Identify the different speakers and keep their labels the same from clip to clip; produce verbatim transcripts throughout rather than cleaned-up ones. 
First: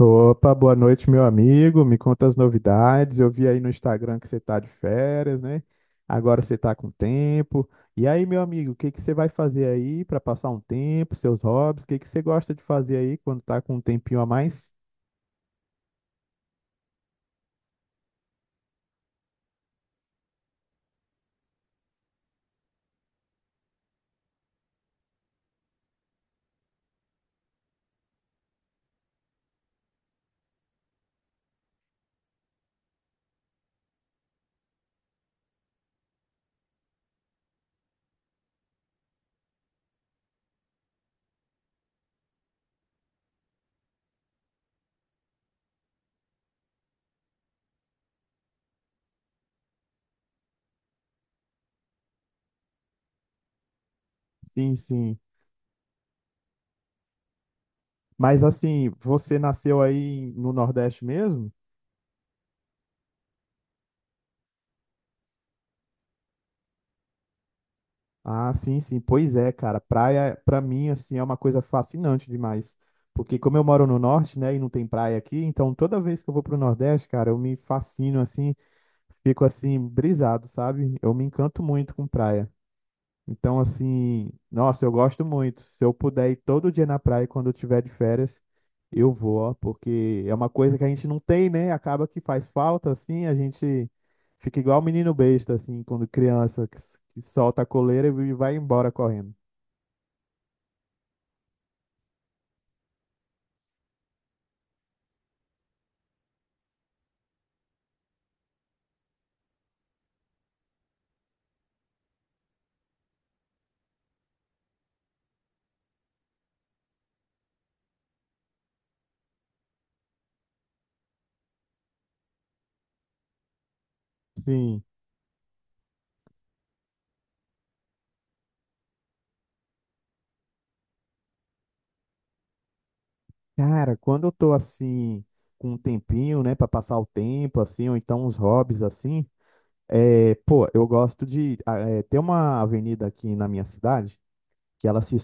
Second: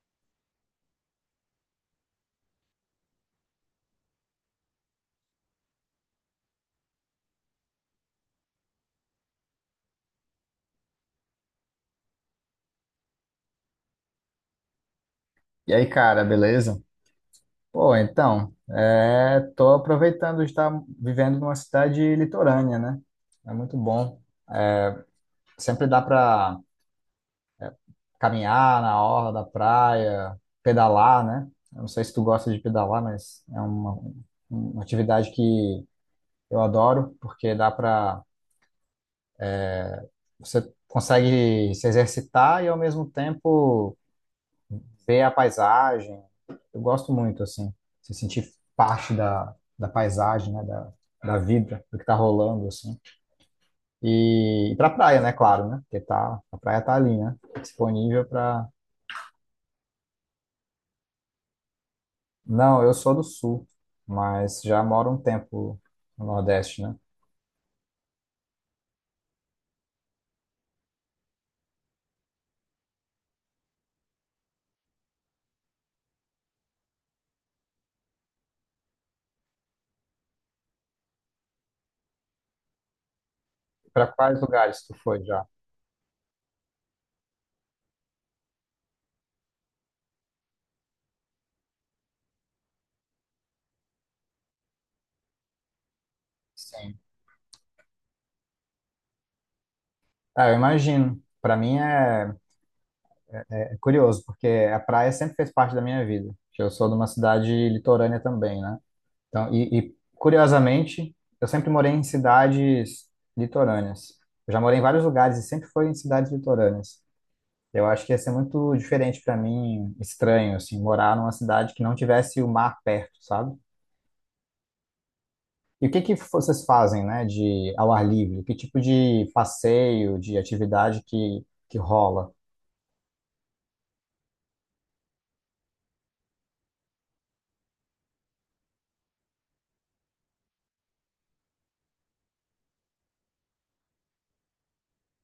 Speaker 1: Opa, boa noite, meu amigo. Me conta as novidades. Eu vi aí no Instagram que você tá de férias, né? Agora você tá com tempo. E aí, meu amigo, o que que você vai fazer aí para passar um tempo, seus hobbies? O que que você gosta de fazer aí quando tá com um tempinho a mais?
Speaker 2: E aí, cara, beleza? Pô, então, é, tô aproveitando de estar vivendo numa cidade litorânea, né? É muito bom. É, Sempre dá pra caminhar na orla da praia, pedalar, né? Eu não sei se tu gosta de pedalar, mas é uma, uma atividade que eu adoro, porque dá pra... Você consegue se exercitar e, ao mesmo tempo, ver a paisagem. Eu gosto muito, assim, se sentir parte da, da paisagem, né, da, da vida, do que tá rolando, assim. E,
Speaker 1: Sim,
Speaker 2: e pra
Speaker 1: sim.
Speaker 2: praia, né, claro, né? Porque tá, a praia tá ali, né? Disponível
Speaker 1: Mas
Speaker 2: pra.
Speaker 1: assim, você nasceu aí no Nordeste mesmo?
Speaker 2: Não, eu sou do sul, mas já moro um tempo no Nordeste, né?
Speaker 1: Ah, sim, sim. Pois é, cara. Praia, pra mim, assim, é uma coisa fascinante demais. Porque como eu moro no norte, né, e não tem praia aqui, então toda vez que eu vou pro Nordeste, cara, eu me fascino, assim, fico assim, brisado, sabe? Eu me encanto muito com praia. Então,
Speaker 2: Pra
Speaker 1: assim,
Speaker 2: quais lugares
Speaker 1: nossa, eu
Speaker 2: tu
Speaker 1: gosto
Speaker 2: foi já?
Speaker 1: muito. Se eu puder ir todo dia na praia quando eu tiver de férias, eu vou, ó, porque é uma coisa que a gente não tem, né? Acaba que faz falta, assim, a gente fica igual o menino besta, assim, quando criança, que, s-
Speaker 2: Sim.
Speaker 1: que solta a coleira e vai embora correndo.
Speaker 2: Ah, eu imagino. Pra mim é, é curioso, porque a praia sempre fez parte da minha vida. Eu sou de uma cidade litorânea também, né? Então, e, e, curiosamente, eu sempre morei em cidades litorâneas. Eu já morei em vários lugares e sempre foi em cidades litorâneas. Eu acho que ia ser muito diferente para mim, estranho, assim, morar numa cidade que não tivesse o mar perto, sabe?
Speaker 1: Sim.
Speaker 2: E o que que vocês fazem, né, de ao ar livre? Que tipo de passeio, de atividade que, que rola?
Speaker 1: Cara, quando eu tô assim, com um tempinho, né, pra passar o tempo, assim, ou então uns hobbies, assim, é, pô, eu gosto de ah, é, ter uma avenida aqui na minha cidade que ela se,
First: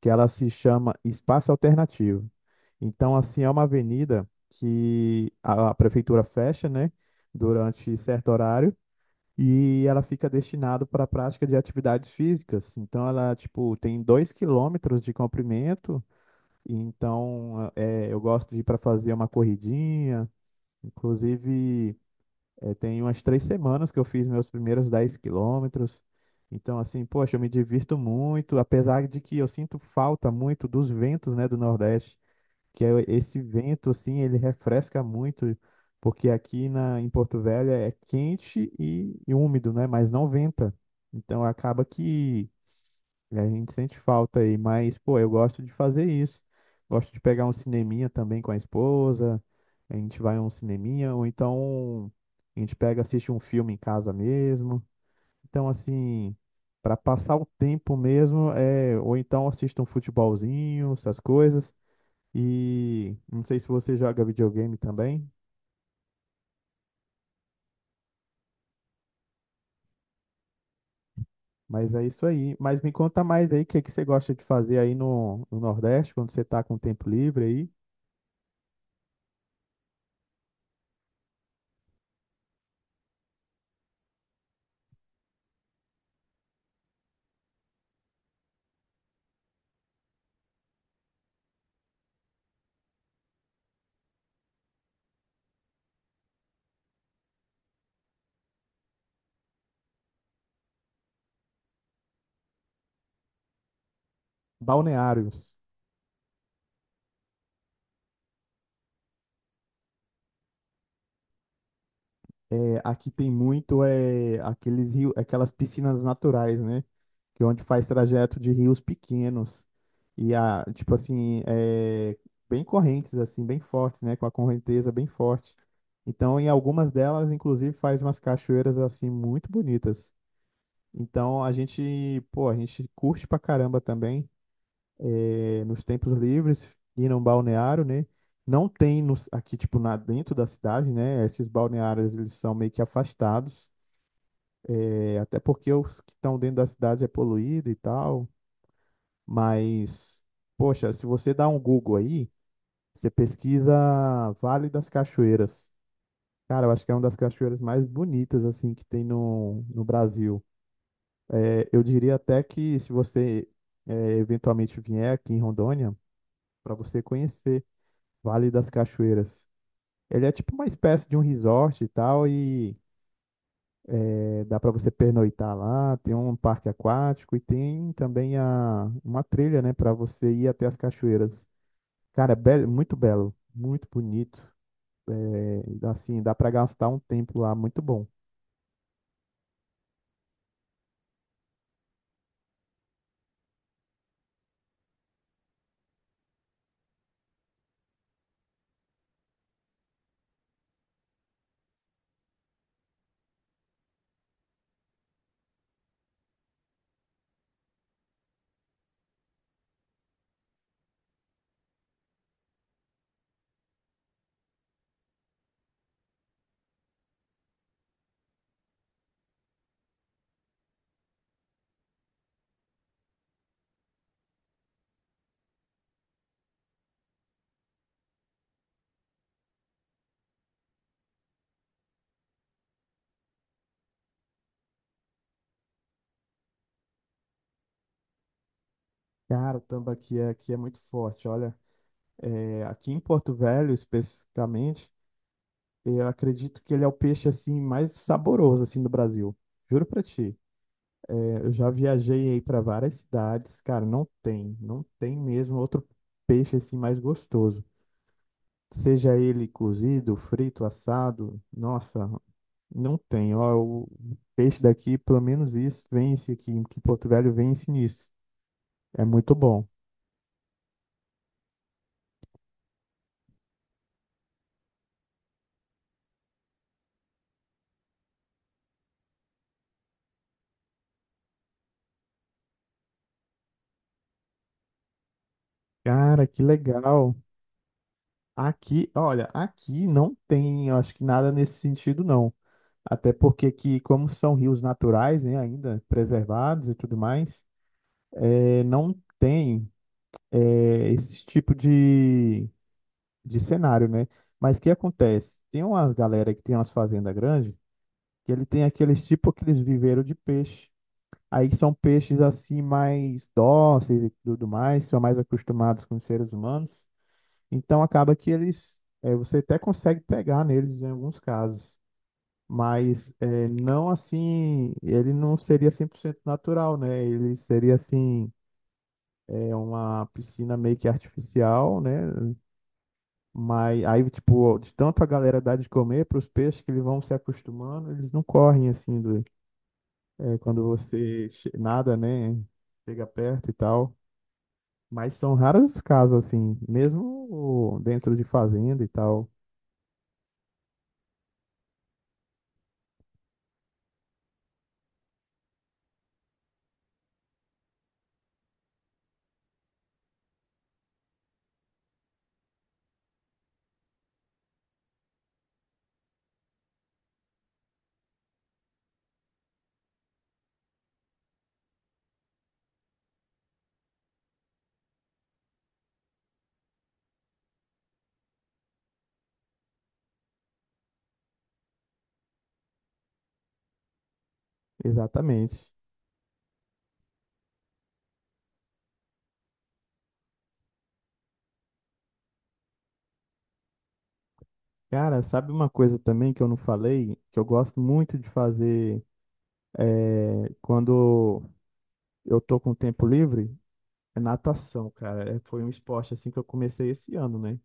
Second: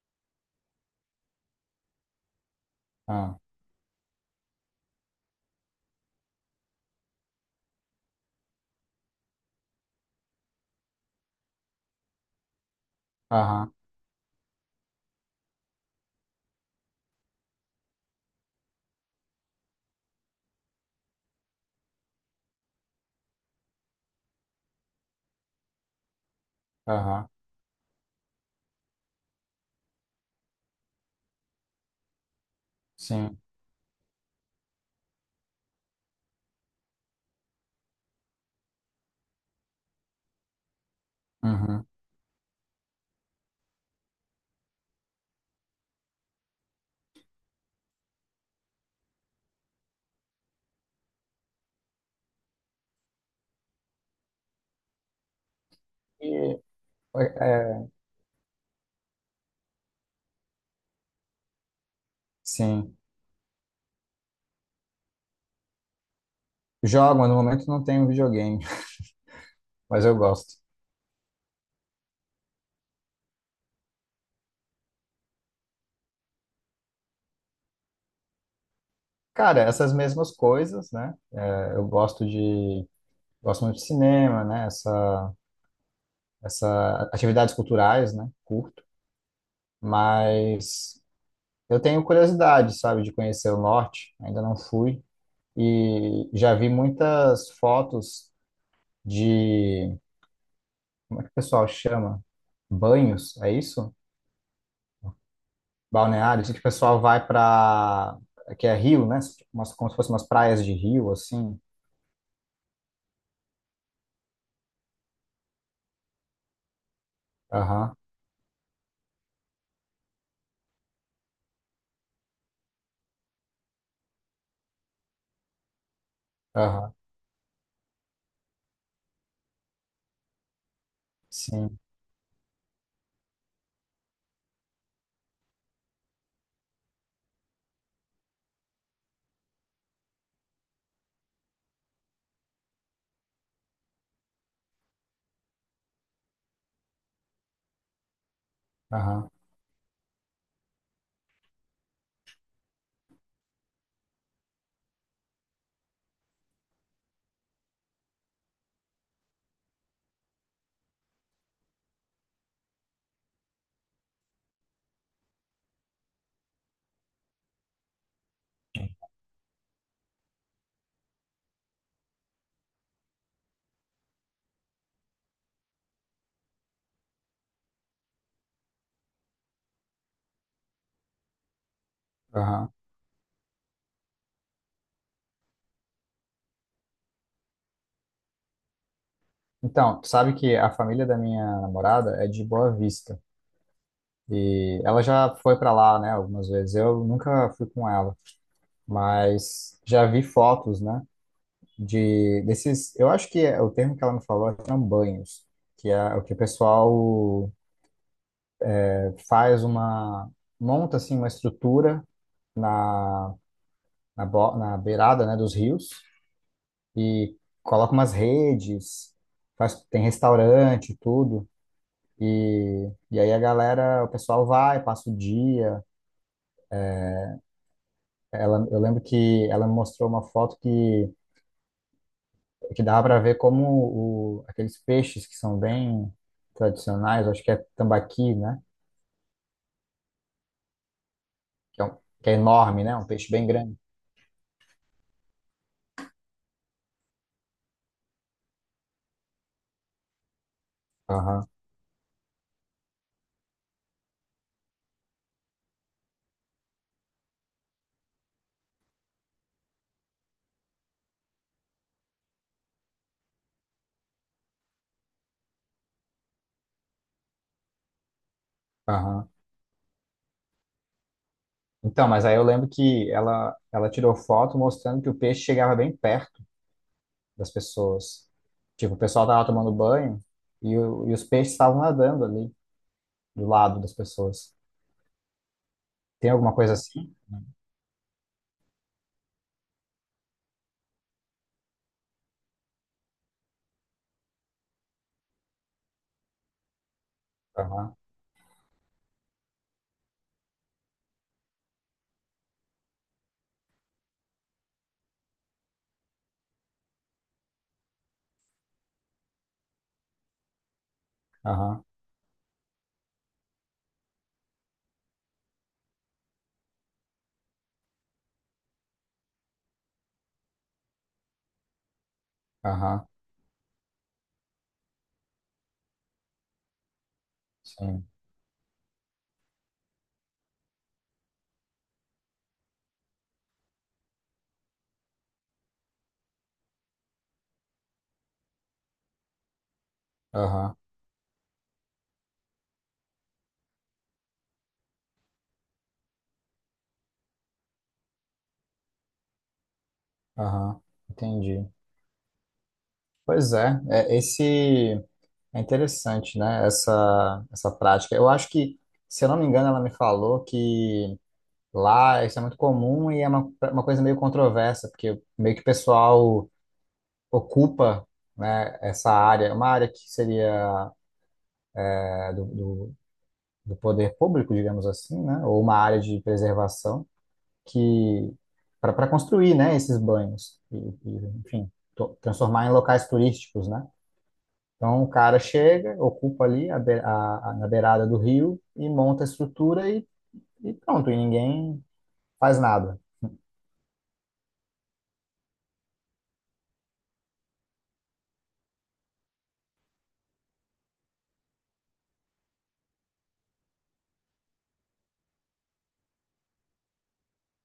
Speaker 1: que ela se chama Espaço Alternativo. Então,
Speaker 2: Ah,
Speaker 1: assim, é uma avenida que a, a prefeitura fecha, né, durante certo horário e ela fica destinada para a prática de atividades físicas. Então, ela,
Speaker 2: aham,
Speaker 1: tipo, tem dois quilômetros de comprimento. E então, é, eu gosto de ir para fazer uma corridinha. Inclusive, é, tem umas três semanas que eu fiz meus primeiros dez quilômetros. Então, assim,
Speaker 2: aham,
Speaker 1: poxa, eu me divirto muito, apesar de que eu sinto falta muito dos ventos, né, do Nordeste, que é
Speaker 2: sim,
Speaker 1: esse vento, assim, ele refresca muito, porque aqui na, em Porto Velho é quente e, e úmido, né, mas não venta. Então, acaba
Speaker 2: uhum.
Speaker 1: que e a gente sente falta aí, mas, pô, eu gosto de fazer isso. Gosto de pegar um cineminha também com a esposa. A gente vai a um cineminha, ou então a gente pega, assiste um filme em casa mesmo. Então,
Speaker 2: E,
Speaker 1: assim, para passar o
Speaker 2: é,
Speaker 1: tempo mesmo, é, ou então assiste um futebolzinho, essas coisas.
Speaker 2: sim.
Speaker 1: E não sei se você joga videogame também,
Speaker 2: Jogam, no momento não tenho videogame, mas eu gosto.
Speaker 1: mas é isso aí. Mas me conta mais aí o que que você gosta de fazer aí no, no Nordeste, quando você tá com tempo livre aí.
Speaker 2: Cara, essas mesmas coisas, né? Eu gosto de, gosto muito de cinema, né? Essa, essa atividades culturais, né? Curto, mas eu tenho curiosidade, sabe, de conhecer o norte. Ainda não fui e já vi muitas fotos de, como é que o pessoal chama? Banhos, é isso?
Speaker 1: Balneários.
Speaker 2: Balneários, que o pessoal vai para, que é rio, né? Umas, como se fossem umas praias de rio, assim.
Speaker 1: É, aqui tem muito é, aqueles rios, aquelas piscinas naturais, né? Que é onde faz
Speaker 2: Aham,
Speaker 1: trajeto de rios pequenos e a, tipo assim, é, bem correntes assim, bem fortes, né? Com a correnteza bem forte. Então, em algumas
Speaker 2: aham,
Speaker 1: delas, inclusive, faz umas cachoeiras assim muito bonitas. Então, a
Speaker 2: sim,
Speaker 1: gente, pô, a gente curte pra caramba também, é, nos tempos livres, ir num balneário, né? Não tem nos, aqui, tipo, na, dentro da cidade, né? Esses balneários, eles são meio que afastados. É, até porque os que estão dentro da cidade é poluído e tal,
Speaker 2: aham,
Speaker 1: mas, poxa, se você dá um Google aí, você pesquisa Vale das Cachoeiras. Cara, eu acho que é uma das cachoeiras mais bonitas, assim, que tem no, no Brasil. É, eu diria até que se você é, eventualmente vier aqui em Rondônia, para você conhecer Vale das Cachoeiras. Ele é tipo uma espécie de um resort e tal, e é, dá para você pernoitar lá, tem um parque aquático e tem também a, uma trilha, né, para você ir até as cachoeiras. Cara, é belo,
Speaker 2: aham.
Speaker 1: muito belo, muito bonito. É, assim, dá para gastar um tempo lá, muito bom.
Speaker 2: Então, tu sabe que a família da minha namorada é de Boa Vista. E ela já foi para lá, né, algumas vezes. Eu nunca fui com ela, mas já vi fotos, né, de desses, eu acho que é, o termo que ela me falou são banhos, que é o que o pessoal é, faz uma monta assim uma estrutura na na, bo- na beirada, né, dos rios e coloca umas redes, faz tem restaurante, e tudo. E, e aí a galera, o pessoal vai, passa o dia. Ela, eu lembro que ela me mostrou uma foto que, que dava para ver como o, aqueles peixes que são bem tradicionais, acho que é tambaqui, né?
Speaker 1: Cara, o tambaqui é- aqui é muito forte, olha.
Speaker 2: Que é, um- que é
Speaker 1: É,
Speaker 2: enorme,
Speaker 1: aqui
Speaker 2: né?
Speaker 1: em
Speaker 2: Um peixe
Speaker 1: Porto
Speaker 2: bem
Speaker 1: Velho,
Speaker 2: grande.
Speaker 1: especificamente, eu acredito que ele é o peixe assim mais saboroso assim do Brasil. Juro pra ti. É,
Speaker 2: Aham,
Speaker 1: eu já viajei aí para várias cidades, cara, não tem, não tem mesmo outro peixe assim mais gostoso. Seja ele cozido, frito, assado, nossa, não tem. Ó, o peixe daqui, pelo menos isso, vence aqui, que Porto Velho vence nisso. É
Speaker 2: aham.
Speaker 1: muito bom.
Speaker 2: Então, mas aí eu lembro que ela, ela tirou foto mostrando que o peixe chegava bem perto das pessoas. Tipo, o pessoal tava tomando banho e, o, e os peixes estavam nadando ali do lado das pessoas.
Speaker 1: Cara,
Speaker 2: Tem
Speaker 1: que
Speaker 2: alguma coisa assim?
Speaker 1: legal. Aqui, olha, aqui não tem, eu acho que nada nesse sentido, não. Até porque aqui, como são rios naturais, né, ainda preservados e tudo mais,
Speaker 2: Aham.
Speaker 1: eh, não tem, eh, esse tipo de, de cenário, né? Mas o que acontece? Tem umas galera que tem umas fazendas grandes que ele tem aqueles tipo aqueles viveiros de peixe. Aí são
Speaker 2: Aham,
Speaker 1: peixes assim mais dóceis e tudo mais, são mais acostumados com os seres humanos. Então acaba que eles, eh, você até consegue pegar neles em alguns casos,
Speaker 2: aham,
Speaker 1: mas eh, não assim, ele não seria cem por cento natural, né? Ele seria
Speaker 2: sim,
Speaker 1: assim, é uma piscina meio que artificial, né? Mas aí, tipo, de tanto a galera dar de comer para os peixes que eles vão se acostumando, eles não correm assim do, é, quando
Speaker 2: aham,
Speaker 1: você che- nada, né? Chega perto e tal. Mas são raros os casos, assim, mesmo dentro de fazenda e tal.
Speaker 2: aham, entendi. Pois é, é esse é interessante, né? Essa essa prática. Eu acho que, se eu não me engano, ela me falou que lá isso é muito comum e é uma, uma coisa meio controversa, porque meio que o pessoal ocupa, né, essa área, uma área que seria é, do, do do poder público, digamos assim, né? Ou uma área de preservação. Que para construir, né, esses banhos e, e, enfim, to- transformar em locais turísticos, né? Então o cara
Speaker 1: Exatamente.
Speaker 2: chega, ocupa ali a, be- a- a- na beirada do rio e monta a estrutura e, e pronto, e ninguém faz nada.
Speaker 1: Cara, sabe uma coisa também que eu não falei, que eu gosto muito de fazer é, quando eu tô com tempo livre? É natação, cara. É, foi um esporte assim que eu comecei esse ano, né?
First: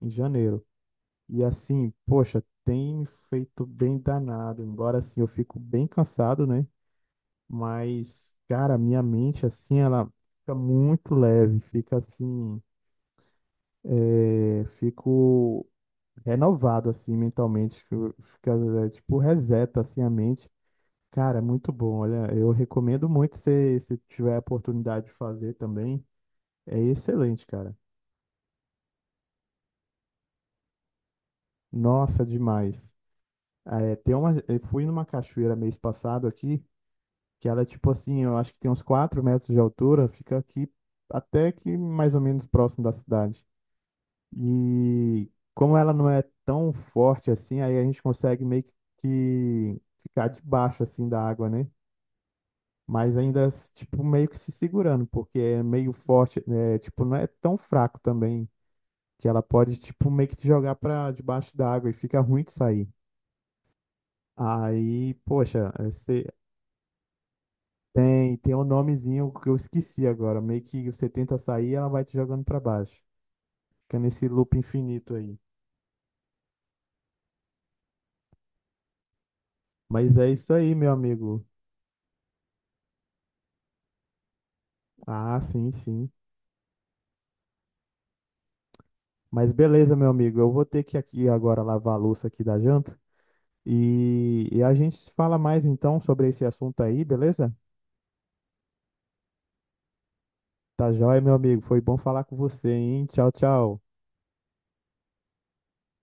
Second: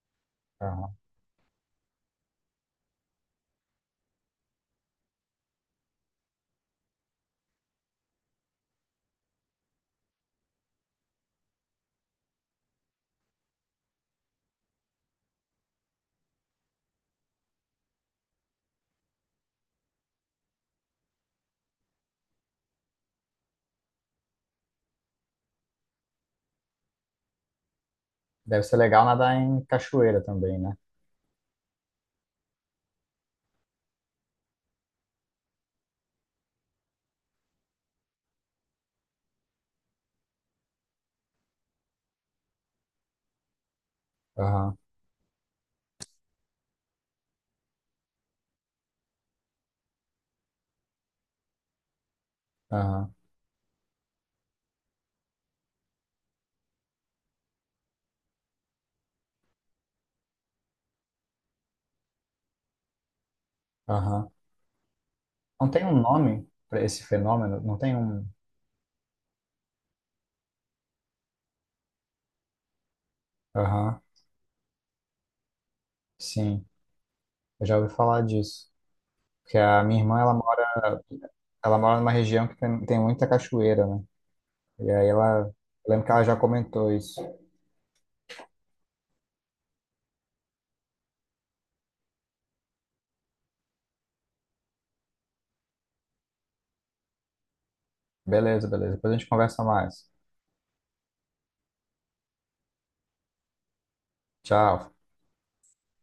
Speaker 1: Em janeiro.
Speaker 2: Aham.
Speaker 1: E assim, poxa, tem me feito bem danado. Embora assim eu fico bem cansado, né? Mas, cara, a minha mente, assim, ela fica muito leve, fica assim, é, fico renovado, assim, mentalmente, fico- fica, é, tipo, reseta, assim, a mente. Cara, é muito bom, olha, eu recomendo muito se, se tiver a oportunidade de fazer também, é excelente, cara.
Speaker 2: Deve ser legal nadar em cachoeira também, né?
Speaker 1: Nossa, demais. Ah, é, tem uma, eu fui numa cachoeira mês passado aqui, que ela é tipo assim, eu acho que tem uns quatro metros de altura, fica aqui até que mais ou menos próximo da cidade.
Speaker 2: Aham,
Speaker 1: E como ela não é tão forte assim, aí a gente consegue meio que ficar debaixo assim da água, né?
Speaker 2: aham,
Speaker 1: Mas ainda, s- tipo, meio que se segurando, porque é meio forte, né? Tipo, não é tão fraco também, que ela pode, tipo, meio que te jogar pra debaixo da água e fica ruim de sair.
Speaker 2: aham.
Speaker 1: Aí,
Speaker 2: Não
Speaker 1: poxa,
Speaker 2: tem um
Speaker 1: você
Speaker 2: nome para esse fenômeno? Não tem um.
Speaker 1: tem, tem um nomezinho que eu esqueci agora, meio que você tenta sair ela vai te jogando pra baixo. Fica
Speaker 2: Aham,
Speaker 1: nesse loop infinito aí.
Speaker 2: sim. Eu já ouvi falar disso. Que a minha
Speaker 1: Mas
Speaker 2: irmã,
Speaker 1: é
Speaker 2: ela
Speaker 1: isso aí, meu
Speaker 2: mora,
Speaker 1: amigo.
Speaker 2: ela mora numa região que tem, tem muita cachoeira, né? E aí
Speaker 1: Ah,
Speaker 2: ela,
Speaker 1: sim,
Speaker 2: lembro
Speaker 1: sim.
Speaker 2: que ela já comentou isso.
Speaker 1: Mas beleza, meu amigo, eu vou ter que aqui agora lavar a louça aqui da janta e, e a gente se fala mais então sobre esse assunto aí, beleza?
Speaker 2: Beleza, beleza. Depois a gente conversa mais.
Speaker 1: Tá joia, meu amigo, foi bom falar com você, hein? Tchau, tchau.
Speaker 2: Tchau.